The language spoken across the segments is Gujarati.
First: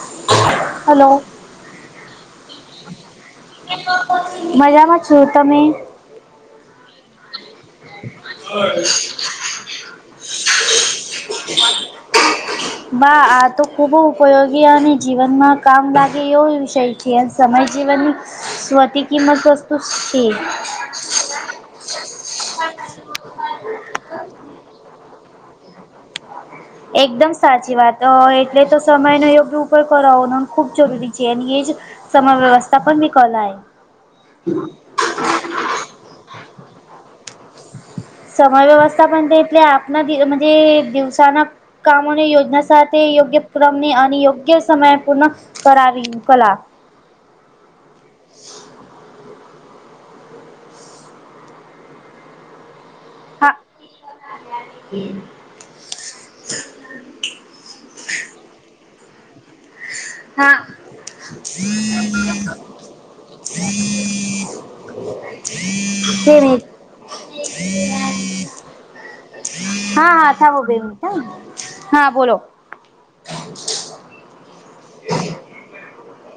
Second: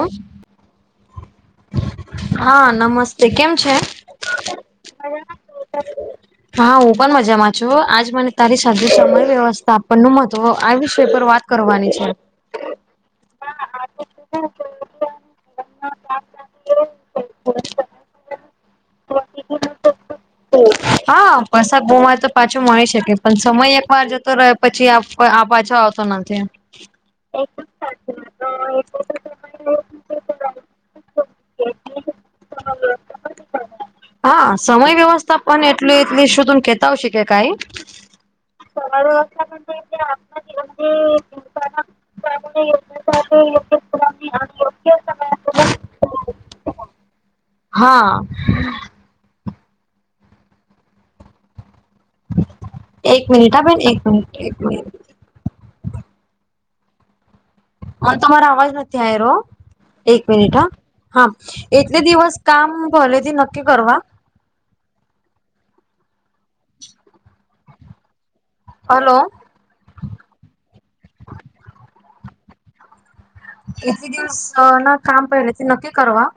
લો હલો હા નમસ્તે કેમ છે? મજામાં છો તમે હા હું પણ મજામાં જો આજ મને તારી સાથે સમય વ્યવસ્થા આપણનું મહત્વ આ વિષય પર વાત કરવાની છે. બા આ તો ખૂબ ઉપયોગી અને જીવનમાં કામ લાગે એવો વિષય છે અને સમય જીવનની સ્વતી કિંમત વસ્તુ છે. હા પસાક બોમા તો પાછો મળી શકે પણ સમય એક વાર જતો રહે પછી પણ આ પાછો આવતો નથી. એકદમ સાચી વાત એટલે તો સમયનો યોગ્ય ઉપર કરવાનો ખૂબ જરૂરી છે અની એજ સમર વ્યવસ્થા પણ વિકલાય. હા સ એટલું એટલી શુંધ કેતા હોશે કે કઈ? સમય વ્યવસ્થા પણ તે એટલે આપણા દિવસ થી જ દિવસના કામોને યોજના સાથ તે યોગ્ય ક્રમને અને યોગ્ય સમય પૂર્ણ કરાવી કલા. હા. એક મિનિટ હા આ બેન એક મિનિટ એક મિનિટ. હ તમારો અવાજ નથી આવી રહ્યો એક મિનિટ હા. હા એટલે દિવસ કામ પેલેથી નક્કી કરવા [inaudible] હલો. હા હા [unintelligible] હા બોલો. એક બે દિવસ ના કામ પહેલે તે નક્કી કરવા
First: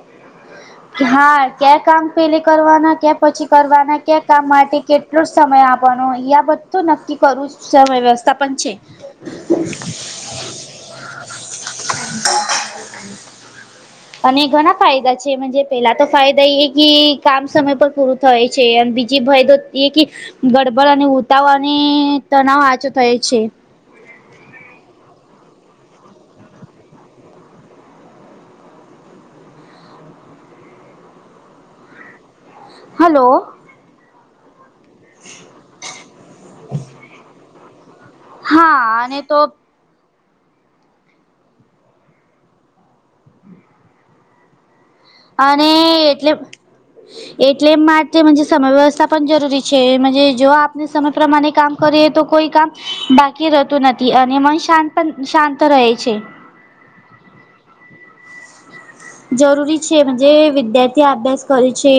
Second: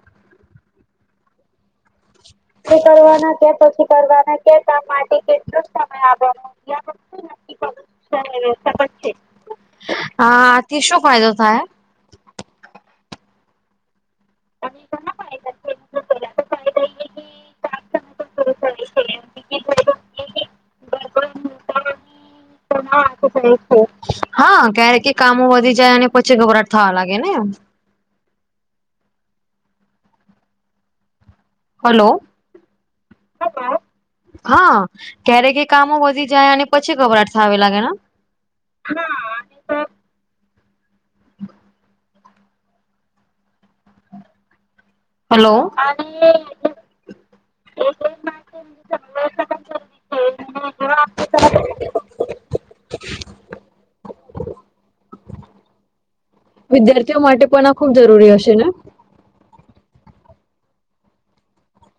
હા ક્યા કામ પેલી કરવાના ક્યા પછી કરવાના ક્યા કામ માટે કેટલો જ સમય આપવાનો અહીંયા બ તો નક્કી કરું વ્યવસ્થા પણ છે. આથી શું ફાયદો થાય [inaudible] અને ઘણા ફાયદા છે. જે પહેલા તો ફાયદા એ કે કામ સમય પર પૂરું થાય છે અને બીજી ફાયદો એ કે ગડબડ અને ઉતાવળની તણાવ આચો થયો છે. હા, ક્યારે કે કામો વધી જાય અને પછી ગભરાટ થવા લાગે ને. હલો. હ, હલો. હા. ક્યારેકે કામો વધી જાય અને પછી ગભરાટા થાવે લાગે ના હા. અને તો [inaudible] હલો અને એટલે એટલે એમ માટે સમય વ્યવસ્થા પણ જરૂરી છે જો આપને સમય પ્રમાણે કામ કરીએ તો કોઈ કામ બાકી રહેતું નથી અને મન શાંત પણ શાંત રહે છે. વિદ્યાર્થીઓ માટે પણ આ ખુબ જરૂરી હશે ને? જરૂરી છે જે વિદ્યાર્થી અભ્યાસ કરે છે.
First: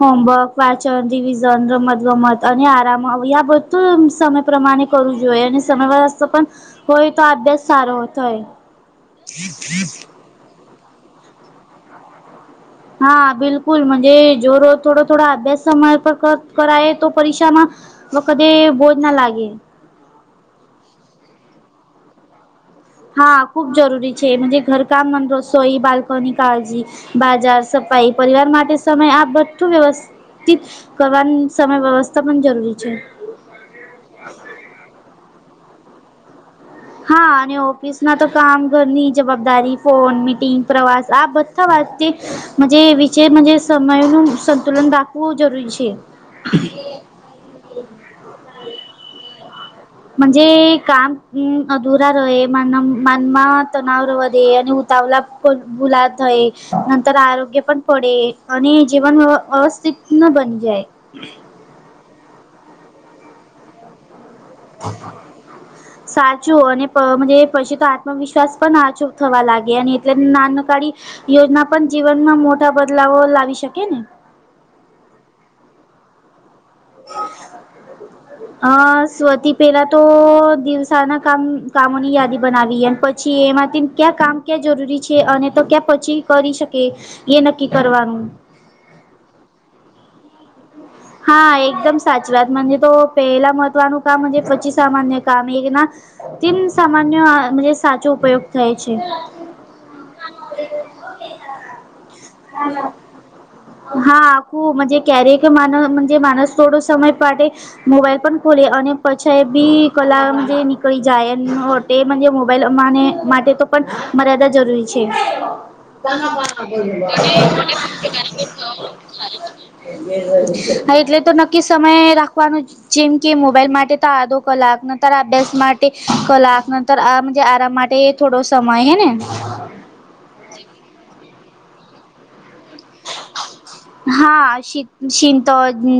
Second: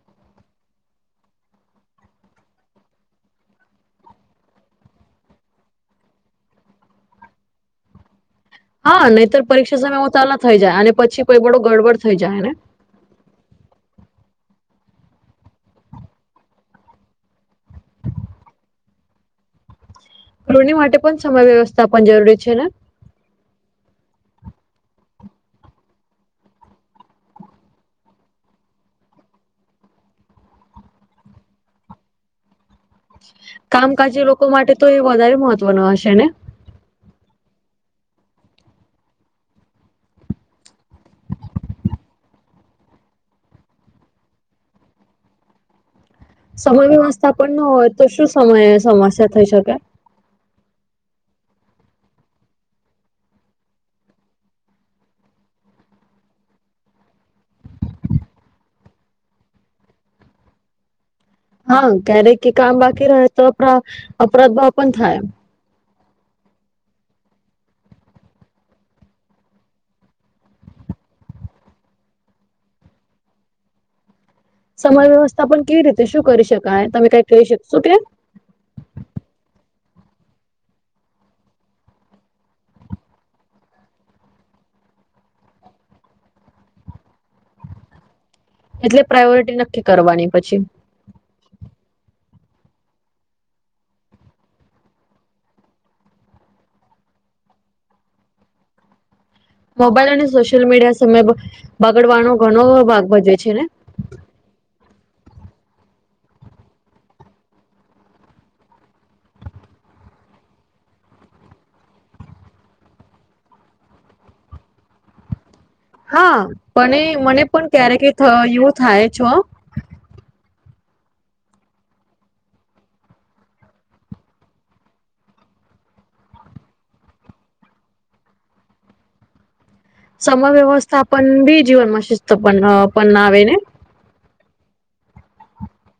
હોમવર્ક, વાંચન, રિવિઝન, રમત ગમત અને આરામ આ બધું સમય પ્રમાણે કરવું જોઈએ અને સમય પણ હોય તો આ અભ્યાસ સારો થાય. હા, નહીતર પરીક્ષા સમયમાં તાલા થઈ જાય અને પછી કોઈ પણ ગડબડ થઈ જાયને. હા, બિલકુલ મજે રોજ થોડો થોડા અભ્યાસ સમયે કરાયે તો પરીક્ષામાં વખતે બોજ ના લાગે. કૃણી માટે પણ સમય વ્યવસ્થા પણ જરૂરી છે ને? હા, ખૂબ જરૂરી છે ઘર કામ, રસોઈ, બાલ્કોની કાળજી બાજાર, સફાઈ પરિવાર માટે સમય આ બધું વ્યવ કરવાન સમય વ્યવસ્થા પણ જરૂરી છે. કામ કાજ લોકો માટે તો એ વધારે મહત્વનુ હશે ને? હા, અને ઓફિસમાં તો કામ ઘરની જવાબદારી ફોન, મીટિંગ, પ્રવાસ આ બ અથવા તે વિશે સમયનું સંતુલન રાખવું જરૂરી છે. સમય વ્યવસ્થા પણ ન હોય તો શું સમયે સમસ્યા થઈ શકે? મજે કામ અધુરા રહે માનમ માનમાં તનાવ વધે અને ઉતાવલા ભુલાદ થય નંતર આરોગ્ય પણ પડે અને જીવન વ્યવસ્થિત ન બની જાય. [inaudible] હા, ક્યારેક કામ બાકી રહે તો અ અપરાધ ભાવ પણ થાય. સાચું અને પછી તો આત્મવિશ્વાસ પણ આચો થવા લાગે અને એટલે નાન કાઢી યોજના પણ જીવનમાં મોટા બદલાવો લાવી શકે ને. સમય વ્યવસ્થા પણ કેવી રીતે શું કરી શકાય તમે કઈ કહી શકશો કે? અ સ્વતી પેલા તો દિવસાના કામ કામોની યાદી બનાવીએ પ છીએ એમાંથી ક્યાં કામ ક્યાં જરૂરી છે અને તો ક્યાં પછી કરી શકે. એ નક્કી કરવાનું. એટલે પ્રાયોરિટી નક્કી કરવાની પછી. હા, એકદમ સાચી વાત તો પહેલા મહત્વનું કામ પછી સામાન્ય કામ એક ના તે સામાન્ય સાચો ઉપયોગ થાય છે. મોબાઈલ અને સોશિયલ મીડિયા સામે બગડવાનો ઘણો ભાગ ભજવે છેને? હા, આખું મજે ક્યારેક માન માણસ થોડો સમય પાડે. મોબાઈલ પણ ખોલે અને પછી એ બી કલા નીકળી જાય એ તે મજે મોબાઈલમાંને માટે તો પણ મર્યાદા જરૂરી છે. [unintelligible] હા, પણ એ મને પણ ક્યારેક એ થ એવું થાય છો એટલે તો નક્કી સમય રાખવાનું જ. જેમ કે મોબાઈલ માટે તો આધો કલાક ન ત અભ્યાસ માટે કલાક તો આ આરામ માટે થોડો સમય હેને. સમય વ્યવસ્થા પણ બી જીવનમાં શિસ્ત પણ પણ ના બનાવે? હા, શી શીંત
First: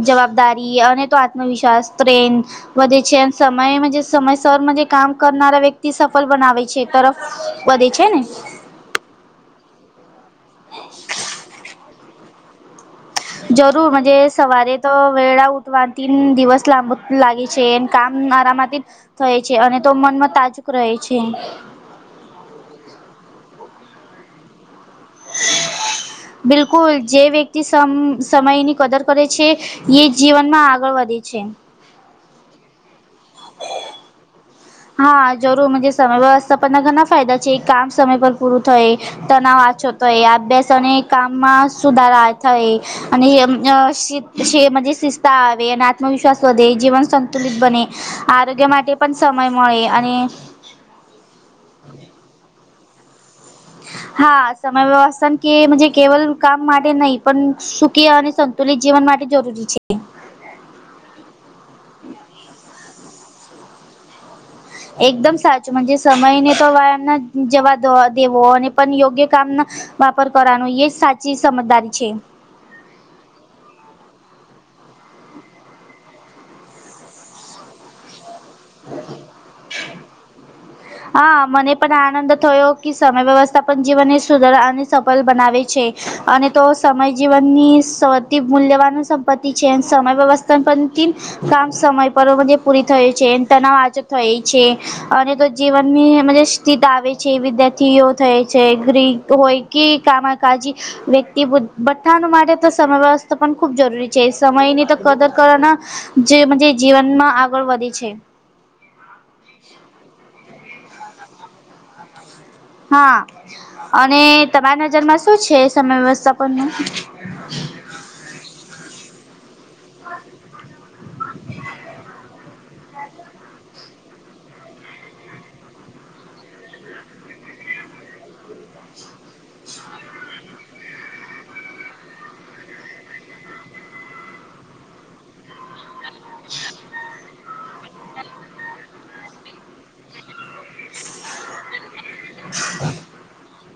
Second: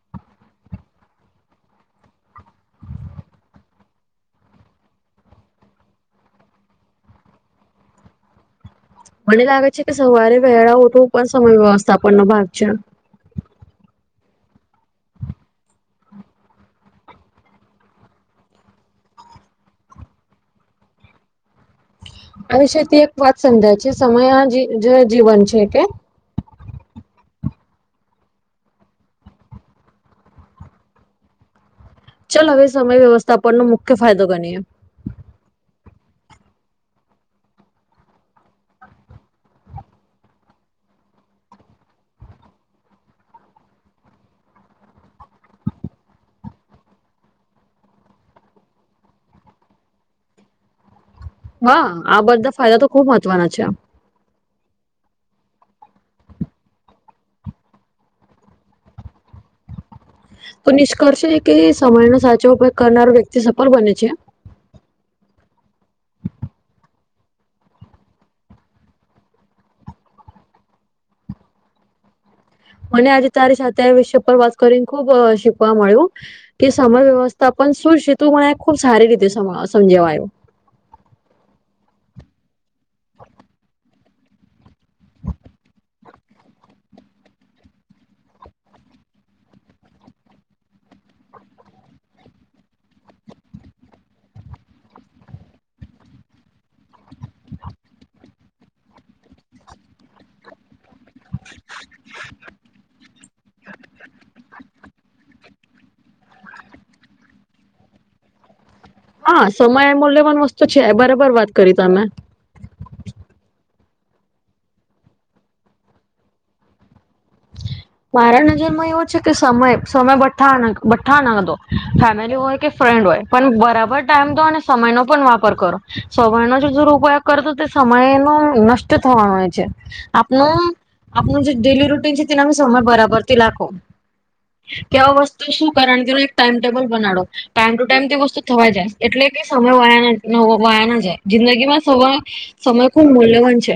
જવાબદારી અને તો આત્મવિશ્વાસ ટ્રેન. વધે છે અને સમય સમયસરમાં જે કામ કરનારા વ્યક્તિ સફળ બનાવે છે તરફ વધે છેને. મને લાગે છે કે સવારે વહેલા ઓઠું પણ સમય વ્યવસ્થાપન નો ભાગ છે. જરૂરજ સવારે તો વેળા ઉઠવા તન દિવસ લાંબ લાગે છે. કામ આરામાંથી થય છે અને તો મનમાં તાજુક રહે છે. આ વિષ થી એક વાત સમજાય છે સમય જે જીવન છે કે બિલકુલ જે વ્યક્તિ સમ સમયની કદર કરે છે. એ જીવનમાં આગળ વધે છે. ચાલ હવે સમય વ્યવસ્થાપન ન મુખ્ય ફાયદો ગણીએ હા જરૂરજ સમય વ્યવસ્થાપના ઘણા ફાયદા છે કામ સમય પર પૂરું થાય. તનાવ આછો તો એ અભ્યાસ અને કામમાં સુધારા થાય. અને શ શિસ્તા આવે આવે અને આત્મવિશ્વાસ વધે જીવન સંતુલિત બને આરોગ્ય માટે પણ સમય મળે અને હા આ બધા ફાયદા તો ખુબ મહત્વના છે આમ હા સમય વ્યવથા કે કેવલ કામ માટે નહી પણ સુખી અને સ તો લ જીવન માટે જરૂરી છે. તો નિષ્કર્ષ છે કે સમયનો સાચો ઉપયોગ કરનારો વ્યક્તિ સફળ બને છે. એકદમ સાચુંજ સમયને તો વ્યાયામ ના જવા દ દેવો અને પણ યોગ્ય કામ ના વાપર કરવાનું એ સાચી સમજદારી છે. મને આજે તારી સાથે આ વિષ પર વાત કરીને ખુબ શીખવા મળ્યું. કે સમય વ્યવસ્થા પણન શું છે તું મને ખુબ સારી રીતે સમજવાયું હા મને પણ આનંદ થયો કે સમય વ્યવસ્થા પણ જીવનને સુધર અને સફળ બનાવે છે. અને તો સમય જીવનની સતિ મૂલ્યવાન સંપત્તિ છે સમય વ્યવસ્થા પણ કામ સમય પર બ પૂરી થયું છે તનાવ આજ થઈ છે અને તો જીવનની મ સ્થતા આવે છે વિદ્યાર્થીઓ થાય છે ગ્રીક હોય કે કામકાજી વ્યક્તિ બઠ્ઠાણ માટે સમય વ્યવસ્થા પણ ખૂબ જરૂરી છે સમય ની તો કદર કરવાના જે જીવનમાં આગળ વધે છે. હા સમય મૂલ્યવાન વસ્તુ છે બરાબર વાત કરી તમે. હા અને તમારા નજરમાં શું છે સમય વ્યવસ્થાપ પર નુ. [unintelligible] મારા નજરમાં એવો છે કે સમય સમય બઠા બઠ્ઠા નાો ફેમિલી હોય કે ફ્રેન્ડ હોય પણ બરાબર ટાઈમ તો અને સમય નો પણ વાપર કરો સવારનો જો જર ઉપયોગ કરતો સમય ન નષ્ટ થવાનો હોય છે આપનું આપનું જે ડેલી રૂટીન છે સમય બરાબરથી લખો કે આ વસ્તુ શું કારણ એક ટાઈમ ટેબલ બનાડો. ટાઈમ ટુ ટાઈમ તે વસ્તુ થવા જાય એટલે કે સમય વાયા વાયા ના જાય જિંદગીમાં સય સમય ખુબ મૂલ્યવાન છે.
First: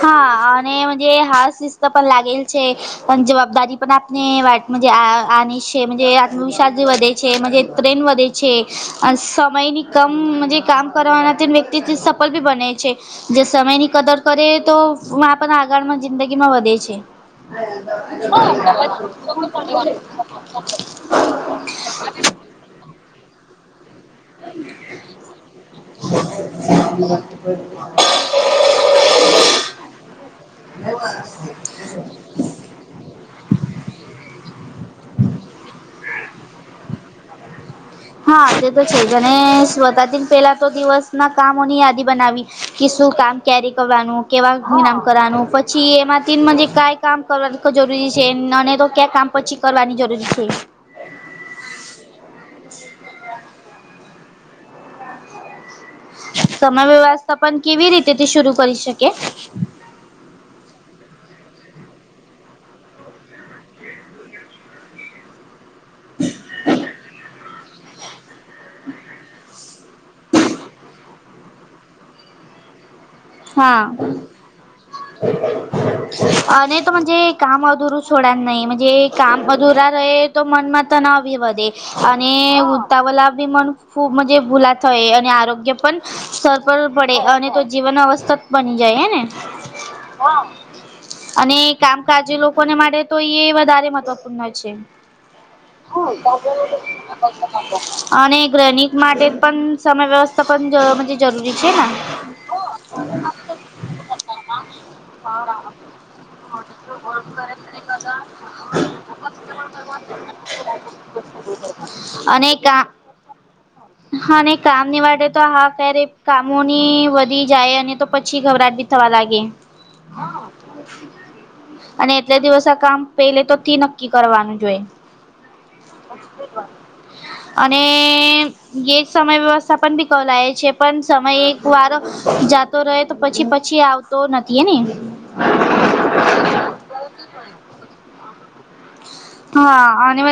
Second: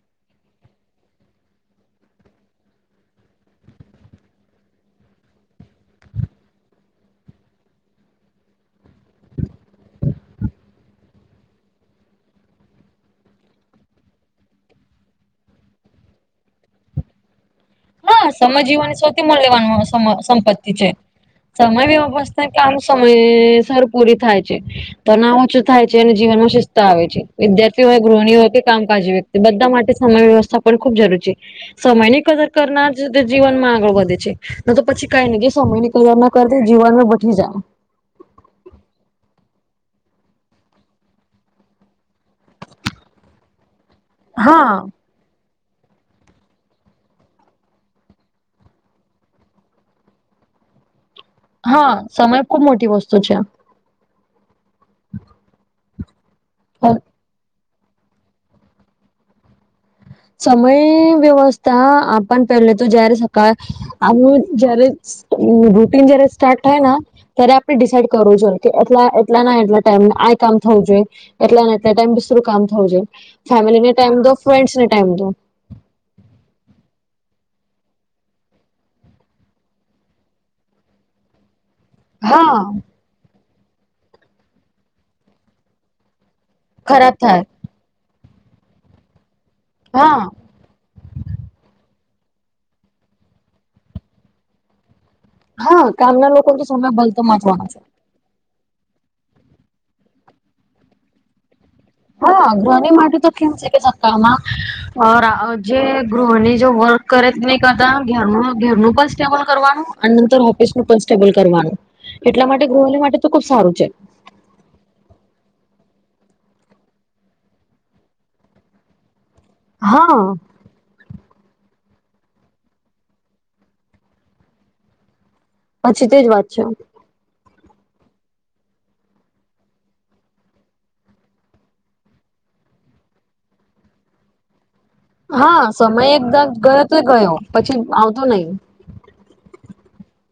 હા અનેજ હાસ શિસ્ત પણ લાગેલ છે. પણ જવાબદારી પણ આપને વા આ છે જ આત્મવિશ્વાસ વધે છે જ પ્રેમ વધે છે છે સમયની કમ કામ કરવાના તે વ્યક્તિ સફળ બી બને છે. જે સમયની કદર કરે તોપના આગળમાં જિંદગી માં વધે છે. હા સમય જીવનની સૌથી મૂલ્યવાન સંપત્તિ છે સમય [unintelligible] વ્યવસ્થા કામ સમયે સારું પૂરી થાય છે તણાવ ઓછો થાય છે અને જીવનમાં શસ્ત આવે છે વિદ્યાર્થી ય ગૃહણી હોય કે કામકાજ વ્યક્તિ બધા માટે સમય વ્યવસ્થા પણ ખૂબ જરૂરી છે સમયની કદર ના જ જીવનમાં આગળ વધે છે. ન તો પછી કઈ નહી સમય ની કદર ના કર જીવનમાં બેઠી જાય. હા તે તો છે જ અને સ્વતાથી પેલા તો દિવસ ના કામોની યાદી બનાવી કે શું કામ? કેરી કરવાનું હા કેવા? કરવાનું પછી એમાંથી મ કંઈ કામ કરવા જરૂરી છે અને તો ક્યાં કામ પછી કરવાની જરૂરી છે. હા સમય ખુબ મોટી વસ્તુ છે. સમય હવે વ્યવસ્થાપન કેવી રીતે શરૂ કરી શકે? સમય વ્યવસ્થા આપણ પહેલે તો જયારે સ આ જયારે રૂટિન જયારે સ્ટાર્ટ થાય ત્યારે આપણે ડિસાઈડ કરવું જોઈએ કે એટલા એટલા ના એટલા ટાઈમ આ કામ થવું જોઈએ એટલા ફેમીલી ને ટાઈમ દો---ફ્રેનડ ને ટાઈમ દો. હ [inaudible] અ નહી તોજે કામ અધુરું છોડાય નય જે કામ અધુરા ર તો મનમાં તનાવ બી વધે. અને હા ઉતાવલા બી મન ખૂબજ ભૂલા થય અને આરોગ્ય પણ સ પડે ખરાબ થાય અને તો જીવન આવશયક બની જાય હેને હા અને કામકાજ લોકોને માટે તો એ વધારે મહત્વપૂર્ણ છે. હા કામના લોકો તો સમય ભલતો વાંચવાનો છે [unintelligible] અને ગણીત માટે પણ સમય વ્યવસ્થા પણ જરૂરી છે ને? હા ગૃહની માટે તો કેમ છે કે સક્કામાં જે ગૃહની જો વર્ક કરે નહી કરતા ઘરનું ઘેરનું પણ સ્ટેબલ કરવાનું અનેર ઓફિસ નું પણ સ્ટેબલ કરવાનું એટલા માટે ગૃહની માટે તો ખુબ સારું છે. હા કામની વા તો હા ક્યારે કામોની વધી જાય અને તો પછી ગબરાટ બી થવા લાગે. હા અને એટલા દિવસ આ કામ પેલે તો થી નક્કી કરવાનું જોઈ પછી તેજ વાત છે અને એક સમય વ્યવસ્થા પણ પિકવ લ છે પણ સમય એક વાર જાતો રહે તો પછી પછી આવતો નથી એ ને હા સમય એકદમ ગયો તો ગયો પછી આવતો નહી. હા અને મ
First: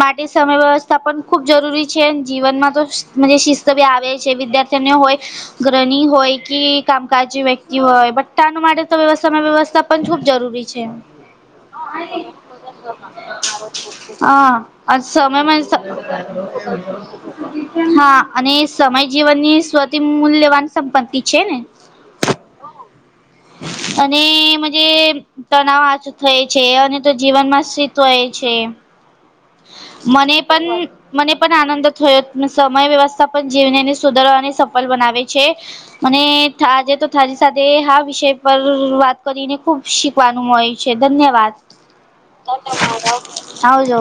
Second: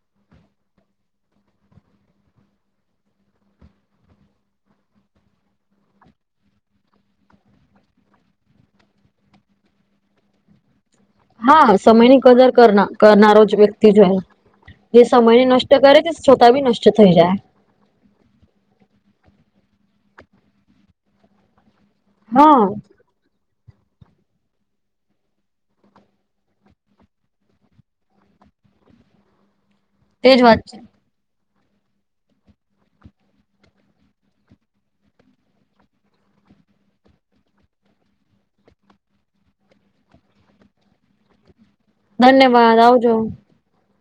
માટે સમય વ્યવસ્થા પણ ખૂબ જરૂરી છે જીવનમાં તો આવે છે વિદ્યાર્થીઓ હોય ગ્રણી હોય કે કામકાજ વ્યક્તિ હોય બટાનું માટે તો વ્યવસ્થામાં વ્યવસ્થા પણ ખૂબ જરૂરી છે હા સમયની કદર કરનારો જ વ્યક્તિ જો હા જે સમયને સમયમાં નષ્ટ કરે તે છતાં બી નષ્ટ થઈ જાય હા અને સમય જીવનની સ્વતી મૂલ્યવાન સંપત્તિ છે ને હા અને મજ તણાવ આચું થય છે અને તો જીવન માં સ્થિત હો એ છે મને તેજ વાત છે પણ મને પણ આનંદ થયો સમય વ્યવસ્થા પણ જીવનને સુદર અને સફળ બનાવે છે અને થ આજે તો થાજી સાથે હા વિષય પર વાત કરીને ખુબ શીખવાનું મળે છે ધન્યવાદ ધન્યવાદ આવજો આવજો